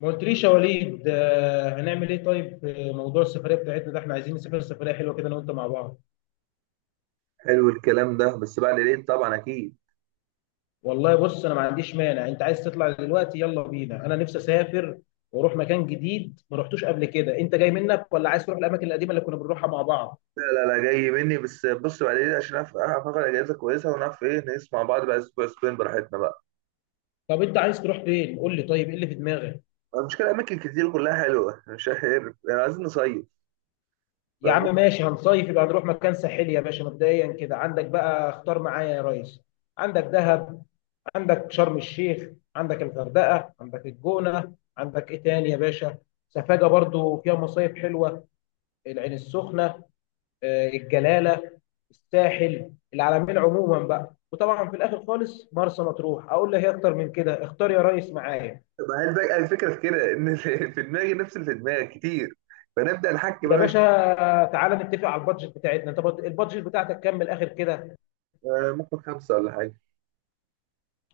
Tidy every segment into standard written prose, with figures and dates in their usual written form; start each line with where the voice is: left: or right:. left: ما قلتليش يا وليد، هنعمل ايه؟ طيب في موضوع السفريه بتاعتنا ده، احنا عايزين نسافر سفريه حلوه كده انا وانت مع بعض.
right: حلو الكلام ده، بس بعد العيد طبعا اكيد.
left: والله بص، انا ما عنديش مانع، انت عايز تطلع دلوقتي يلا بينا، انا نفسي اسافر واروح مكان جديد ما رحتوش قبل كده. انت جاي منك، ولا عايز تروح الاماكن القديمه اللي كنا بنروحها مع بعض؟
right: لا لا لا، جاي مني. بس بص، بعد العيد عشان اعرف اخد اجازه كويسه، ونعرف ايه نقيس مع بعض بقى اسبوع اسبوعين براحتنا بقى.
left: طب انت عايز تروح فين؟ قول لي، طيب ايه اللي في دماغك؟
right: المشكله اماكن كتير كلها حلوه مش عارف يعني، عايزين نصيف.
left: يا
right: فممكن.
left: عم ماشي، هنصيف، يبقى هنروح مكان ساحلي يا باشا. مبدئيا كده عندك بقى، اختار معايا يا ريس. عندك دهب، عندك شرم الشيخ، عندك الغردقه، عندك الجونه، عندك ايه تاني يا باشا؟ سفاجه برضو فيها مصايف حلوه، العين السخنه، الجلاله، الساحل، العلمين، عموما بقى وطبعا في الاخر خالص مرسى مطروح. اقول له هي اكتر من كده، اختار يا ريس معايا.
right: ما هي الفكره في كده ان في دماغي نفس اللي في دماغك كتير. فنبدا نحكي
left: يا
right: بقى، مش...
left: باشا تعالى نتفق على البادجت بتاعتنا، انت البادجت بتاعتك كام من الاخر كده؟
right: ممكن خمسه ولا حاجه.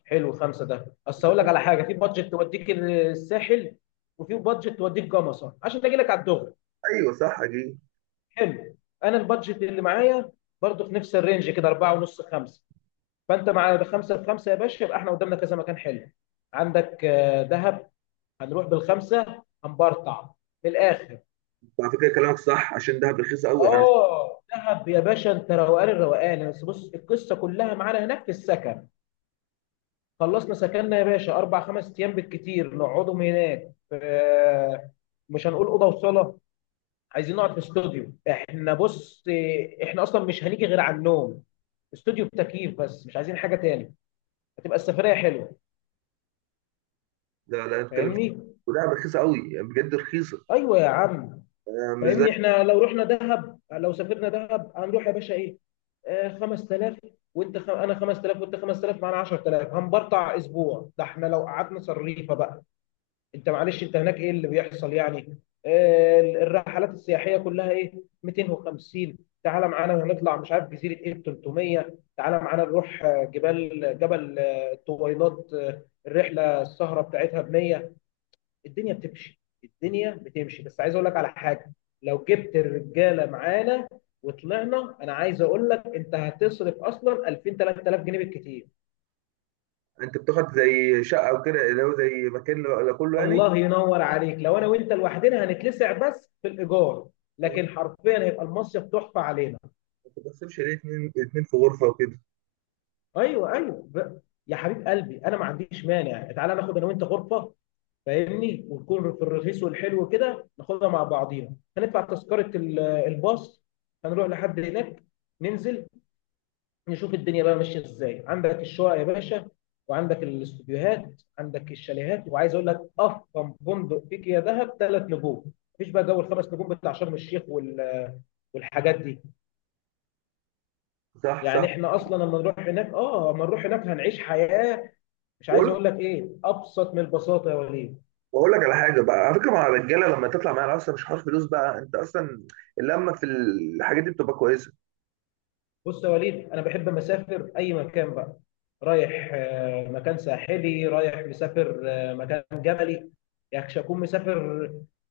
left: حلو، خمسه ده اصل اقول لك على حاجه، في بادجت توديك الساحل وفي بادجت توديك جمصه عشان اجي لك على الدغ.
right: ايوه صح اكيد.
left: حلو. انا البادجت اللي معايا برضو في نفس الرينج كده، 4 ونص 5. فانت مع بخمسه بخمسه يا باشا، يبقى احنا قدامنا كذا مكان حلو. عندك دهب، هنروح بالخمسه هنبرطع من الاخر.
right: على فكره كلامك صح، عشان دهب رخيصه قوي عن...
left: اه دهب يا باشا، انت روقان الروقان. بس بص، القصه كلها معانا هناك في السكن. خلصنا سكننا يا باشا، اربع خمس ايام بالكتير نقعدهم هناك. مش هنقول اوضه وصاله، عايزين نقعد في استوديو. احنا بص، احنا اصلا مش هنيجي غير على النوم، استوديو تكييف بس، مش عايزين حاجه تاني. هتبقى السفريه حلوه،
right: لا لا، نتكلم.
left: فاهمني؟
right: ودهب رخيصه قوي، يعني بجد رخيصه.
left: ايوه يا عم،
right: مش زي...
left: فاهمني. احنا لو رحنا دهب، لو سافرنا دهب هنروح يا باشا ايه؟ آه 5000، انا 5000 وانت 5000، معانا 10000 هنبرطع اسبوع. ده احنا لو قعدنا صريفه بقى. انت معلش، انت هناك ايه اللي بيحصل يعني؟ الرحلات السياحيه كلها ايه؟ 250. تعالى معانا هنطلع مش عارف جزيره ايه، 300. تعالى معانا نروح جبال، جبل الطويلات، الرحله السهره بتاعتها ب 100. الدنيا بتمشي، الدنيا بتمشي. بس عايز اقول لك على حاجه، لو جبت الرجاله معانا وطلعنا، انا عايز اقول لك انت هتصرف اصلا 2000 3000 جنيه بالكتير.
right: انت بتاخد زي شقه او كده، اللي هو زي مكان لكله يعني.
left: الله ينور عليك، لو انا وانت لوحدنا هنتلسع بس في الايجار، لكن
right: ما
left: حرفيا هيبقى المصيف تحفه علينا.
right: بتقسمش ليه اتنين اتنين في غرفه وكده؟
left: ايوه ايوه يا حبيب قلبي انا ما عنديش مانع، تعالى ناخد انا وانت غرفه، فاهمني؟ ونكون في الرخيص والحلو كده، ناخدها مع بعضينا. هندفع تذكره الباص، هنروح لحد هناك، ننزل، نشوف الدنيا بقى ماشيه ازاي. عندك الشقق يا باشا، وعندك الاستوديوهات، عندك الشاليهات. وعايز اقول لك افخم فندق فيك يا دهب ثلاث نجوم، مفيش بقى جو الخمس نجوم بتاع شرم الشيخ والحاجات دي.
right: صح
left: يعني
right: صح.
left: احنا اصلا لما نروح هناك، اه لما نروح هناك هنعيش حياه، مش عايز
right: بقول
left: اقول لك ايه، ابسط من البساطه يا وليد.
right: بقول لك على حاجه بقى، على فكره مع الرجاله لما تطلع معايا اصلا مش حوار فلوس بقى، انت اصلا اللمه في الحاجات دي بتبقى كويسه.
left: بص يا وليد، انا بحب مسافر اي مكان بقى، رايح مكان ساحلي، رايح مسافر مكان جبلي، يعني مش هكون مسافر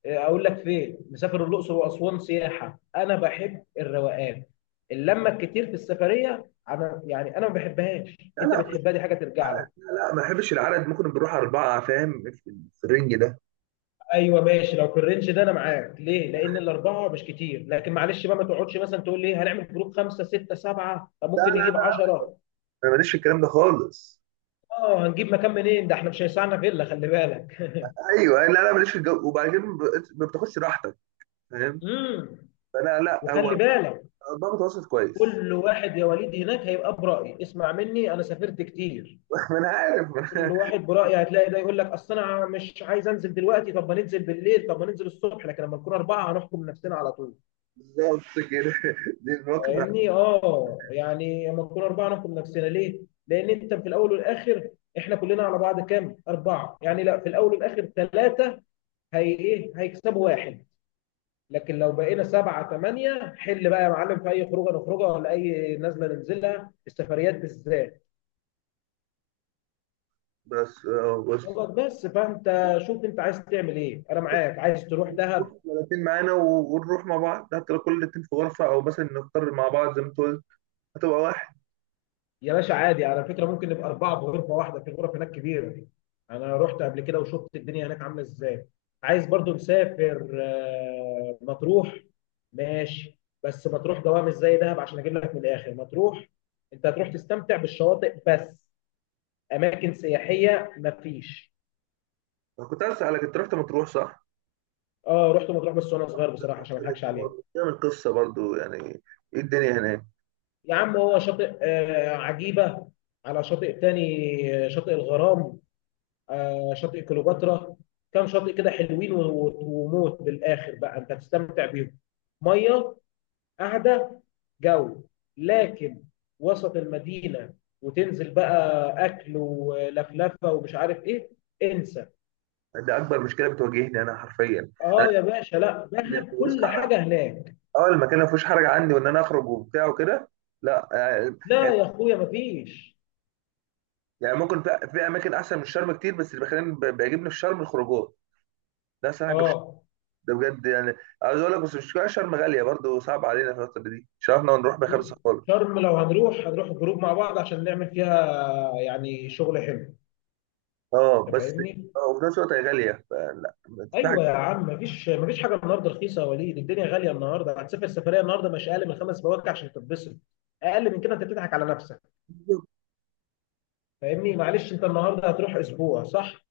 left: اقول لك فين، مسافر الاقصر واسوان سياحه. انا بحب الروقان، اللمه الكتير في السفريه انا يعني انا ما بحبهاش.
right: لا
left: انت
right: لا
left: بتحبها، دي حاجه ترجع لك.
right: لا، ما بحبش العدد، ممكن بنروح اربعه، فاهم؟ في الرينج ده.
left: ايوه ماشي، لو في الرينج ده انا معاك ليه؟ لان الاربعه مش كتير. لكن معلش بقى، ما تقعدش مثلا تقول لي إيه، هنعمل جروب خمسه سته سبعه، طب
right: لا
left: ممكن
right: لا
left: نجيب
right: لا،
left: 10.
right: انا ماليش في الكلام ده خالص.
left: اه هنجيب مكان منين؟ ده احنا مش هيسعنا فيلا، خلي بالك.
right: ايوه. لا لا، ماليش في الجو، وبعد كده ما بتاخدش راحتك، فاهم؟
left: امم
right: فانا لا،
left: وخلي
right: هو
left: بالك،
right: ضابط وسط كويس.
left: كل واحد يا وليد هناك هيبقى برأي. اسمع مني، انا سافرت كتير.
right: ما انا عارف.
left: كل واحد برأي، هتلاقي ده يقول لك اصل انا مش عايز انزل دلوقتي، طب ما ننزل بالليل، طب ما ننزل الصبح. لكن لما نكون اربعه هنحكم نفسنا على طول.
right: بالظبط كده. دي المواقف اللي هتحصل.
left: فاهمني؟ اه يعني لما نكون اربعه نحكم نفسنا ليه؟ لان انت في الاول والاخر، احنا كلنا على بعض كام؟ اربعه، يعني لا، في الاول والاخر ثلاثه. هي ايه؟ هيكسبوا واحد. لكن لو بقينا سبعة ثمانية، حل بقى يا معلم في أي خروجة نخرجها ولا أي نزلة ننزلها، السفريات بالذات.
right: بس بس
left: خلاص بس، فأنت شوف أنت عايز تعمل إيه، أنا معاك. عايز تروح دهب،
right: 30 معانا، ونروح مع بعض، حتى لو كل الاتنين في غرفة، أو مثلا نختار مع بعض زي ما أنت قلت، هتبقى واحد.
left: يا باشا عادي. على فكرة ممكن نبقى أربعة بغرفة واحدة، في الغرف هناك كبيرة دي. أنا رحت قبل كده وشفت الدنيا هناك عاملة إزاي. عايز برضو نسافر مطروح، ماشي، بس مطروح جواها مش زي دهب. عشان أجيب لك من الآخر، مطروح أنت هتروح تستمتع بالشواطئ بس، أماكن سياحية مفيش.
right: أنا كنت عايز أسألك، أنت رحت مطروح صح؟
left: اه رحت مطروح بس وانا صغير بصراحه، عشان ما اضحكش عليك.
right: تعمل قصة برضو يعني. إيه الدنيا هناك؟
left: يا عم هو شاطئ آه عجيبه، على شاطئ تاني، شاطئ الغرام، آه شاطئ كليوباترا، كام شاطئ كده حلوين وموت بالاخر بقى انت هتستمتع بيهم. ميه، قاعده، جو، لكن وسط المدينه وتنزل بقى اكل ولفلفه ومش عارف ايه، انسى.
right: ده أكبر مشكلة بتواجهني أنا حرفيا. أنا
left: اه يا باشا، لا
right: اللي ما
left: دهب
right: فيهوش
left: كل
right: حرج.
left: حاجه هناك.
right: أه، المكان اللي ما فيهوش حرج عندي، وإن أنا أخرج وبتاع وكده، لا يعني...
left: لا يا اخويا مفيش.
right: يعني ممكن في أماكن أحسن من الشرم كتير، بس اللي بيخليني بيعجبني في الشرم الخروجات. ده أحسن حاجة.
left: اه
right: ده بجد يعني. عاوز اقول لك، بس مش شرم غاليه برضه؟ صعب علينا في الفتره دي، مش عارفنا نروح
left: بص،
right: بخمسه خالص.
left: شرم لو هنروح، هنروح جروب مع بعض عشان نعمل فيها يعني شغل حلو،
right: اه
left: انت
right: بس.
left: فاهمني.
right: اه، وفي نفس الوقت هي غاليه، فلا. في حاجه
left: ايوه يا عم، مفيش مفيش حاجه النهارده رخيصه يا وليد، الدنيا غاليه النهارده. هتسافر سفريه النهارده، مش اقل من خمس بواكع عشان تتبسط. اقل من كده انت بتضحك على نفسك.
right: كتير.
left: فاهمني؟ معلش انت النهارده هتروح اسبوع صح؟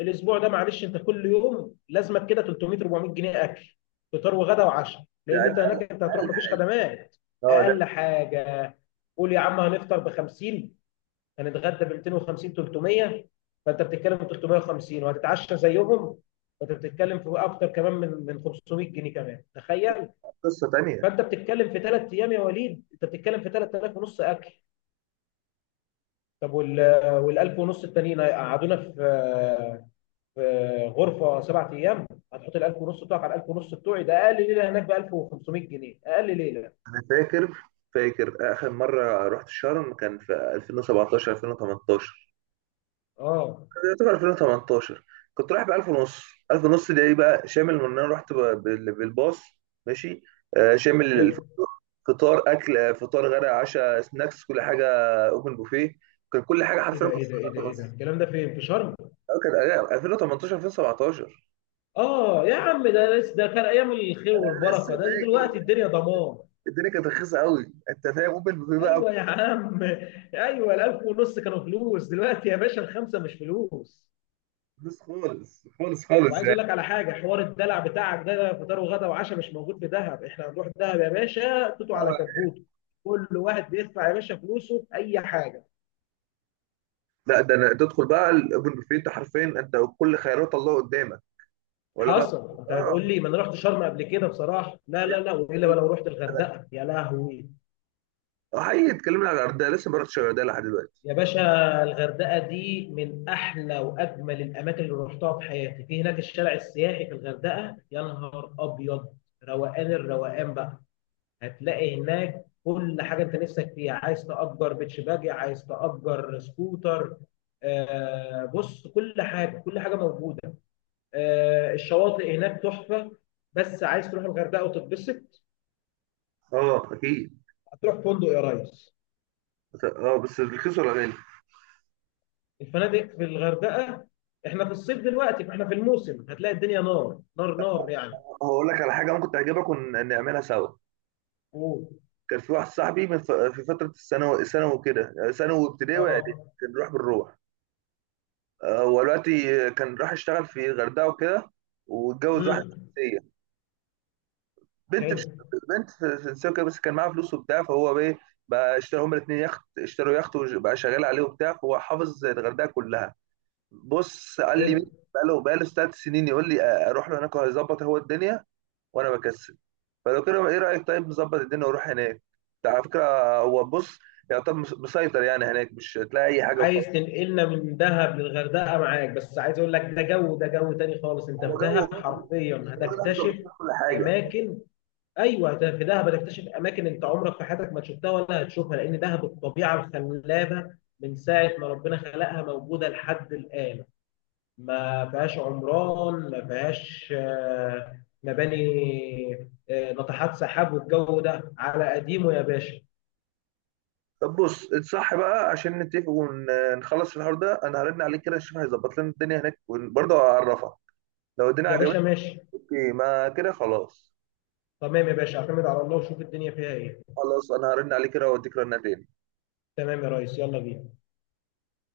left: الاسبوع ده معلش، انت كل يوم لازمك كده 300 400 جنيه اكل، فطار وغدا وعشاء،
right: ده
left: لان انت
right: اقل
left: هناك انت هتروح
right: اقل
left: مفيش
right: حاجه.
left: خدمات.
right: اه، ده
left: اقل حاجه. قول يا عم، هنفطر ب 50، هنتغدى ب 250 300، فانت بتتكلم في 350. وهتتعشى زيهم، فانت بتتكلم في اكتر كمان من 500 جنيه كمان، تخيل.
right: قصه تانيه.
left: فانت بتتكلم في ثلاث ايام يا وليد، انت بتتكلم في 3000 ونص اكل. طب وال 1000 ونص التانيين هيقعدونا في في غرفه سبع ايام. هتحط ال 1000 ونص بتوعك على ال 1000 ونص بتوعي، ده اقل ليله هناك ب 1500 جنيه، اقل ليله.
right: انا فاكر اخر مره رحت شرم كان في 2017 2018،
left: اه
right: يعتبر 2018. كنت رايح ب 1000 ونص. 1000 ونص ده ايه بقى؟ شامل ان انا بالباص، ماشي، شامل
left: حلو.
right: فطار اكل، فطار غدا عشاء سناكس كل حاجه. اوبن بوفيه. كان كل حاجه
left: ايه
right: حرفيا
left: ده
right: كنت
left: ايه ده
right: بدفع
left: ايه ده
right: 1000
left: ايه ده
right: ونص.
left: الكلام ده، فين في شرم؟
right: كان 2018 2017.
left: اه يا عم ده لسه، ده, كان ايام الخير
right: انا لسه
left: والبركه، ده
right: فاكر.
left: دلوقتي الدنيا ضمان.
right: الدنيا كانت رخيصه قوي، انت فاهم؟ اوبن بوفيه بقى.
left: ايوه يا عم، ايوه الالف ونص كانوا فلوس، دلوقتي يا باشا الخمسه مش فلوس.
right: فلوس خالص خالص خالص
left: وعايز
right: يعني.
left: اقول لك على حاجه، حوار الدلع بتاعك ده، ده فطار وغدا وعشاء مش موجود في دهب. احنا هنروح دهب يا باشا توتو على كبوته، كل واحد بيدفع يا باشا فلوسه في اي حاجه.
right: لا ده، أنا تدخل بقى الاوبن بوفيه، انت حرفيا انت كل خيارات الله قدامك، ولا بقى.
left: حصل. انت هتقول
right: اه.
left: لي ما انا رحت شرم قبل كده، بصراحه لا لا لا، والا ما لو رحت الغردقه يا لهوي.
right: اه حقيقي، اتكلمنا على الغردقه لسه ما رحتش الغردقه لحد دلوقتي.
left: يا باشا الغردقة دي من أحلى وأجمل الأماكن اللي رحتها في حياتي، في هناك الشارع السياحي في الغردقة يا نهار أبيض، روقان الروقان بقى. هتلاقي هناك كل حاجة أنت نفسك فيها، عايز تأجر بيتش باجي، عايز تأجر سكوتر، آه بص كل حاجة، كل حاجة موجودة. آه الشواطئ هناك تحفة. بس عايز تروح الغردقة وتتبسط،
right: اه اكيد.
left: هتروح فندق يا ريس.
right: اه بس رخيص ولا غالي؟
left: الفنادق في الغردقه، احنا في الصيف دلوقتي فاحنا في الموسم، هتلاقي الدنيا نار نار نار يعني.
right: هقول لك على حاجه ممكن تعجبك ونعملها سوا.
left: اوه
right: كان في واحد صاحبي في فتره الثانوي، ثانوي كده، ثانوي وابتدائي واعدادي،
left: اه.
right: كان بيروح بالروح. هو دلوقتي كان راح يشتغل في الغردقه وكده، واتجوز واحده
left: امم
right: فرنسيه، بنت
left: حلو
right: في فرنسيه وكده، بس كان معاها فلوس وبتاع، فهو بقى بقى اشتروا هما الاثنين يخت، اشتروا يخت وبقى شغال عليه وبتاع، فهو حافظ الغردقه كلها. بص قال لي
left: حلو.
right: مين، بقاله 3 سنين، يقول لي اروح له هناك وهيظبط هو الدنيا، وانا بكسل. فلو كده ايه رايك؟ طيب نظبط الدنيا واروح هناك، ده على فكره. هو بص، يعتبر مسيطر يعني هناك، مش هتلاقي اي حاجه
left: عايز
right: وخلاص.
left: تنقلنا من دهب للغردقه، معاك. بس عايز اقول لك، ده جو، ده جو تاني خالص. انت
right: هو
left: في
right: جو
left: دهب
right: جو.
left: حرفيا
right: بس الراجل ده هيظبط
left: هتكتشف
right: لنا كل حاجه.
left: اماكن. ايوه ده في دهب هتكتشف اماكن انت عمرك في حياتك ما شفتها ولا هتشوفها، لان دهب الطبيعه الخلابه من ساعه ما ربنا خلقها موجوده لحد الان، ما فيهاش عمران، ما فيهاش مباني ناطحات سحاب، والجو ده على قديمه يا باشا.
right: طب بص اتصح بقى عشان نتفق ونخلص في الحوار ده، انا هرن عليك كده اشوف هيظبط لنا الدنيا هناك، وبرضه هعرفك لو الدنيا
left: يا باشا
right: عجبتك.
left: ماشي.
right: اوكي، ما كده خلاص.
left: تمام يا باشا، اعتمد على الله وشوف الدنيا فيها ايه.
right: خلاص انا هرن عليك كده واديك رنتين.
left: تمام يا ريس، يلا بينا.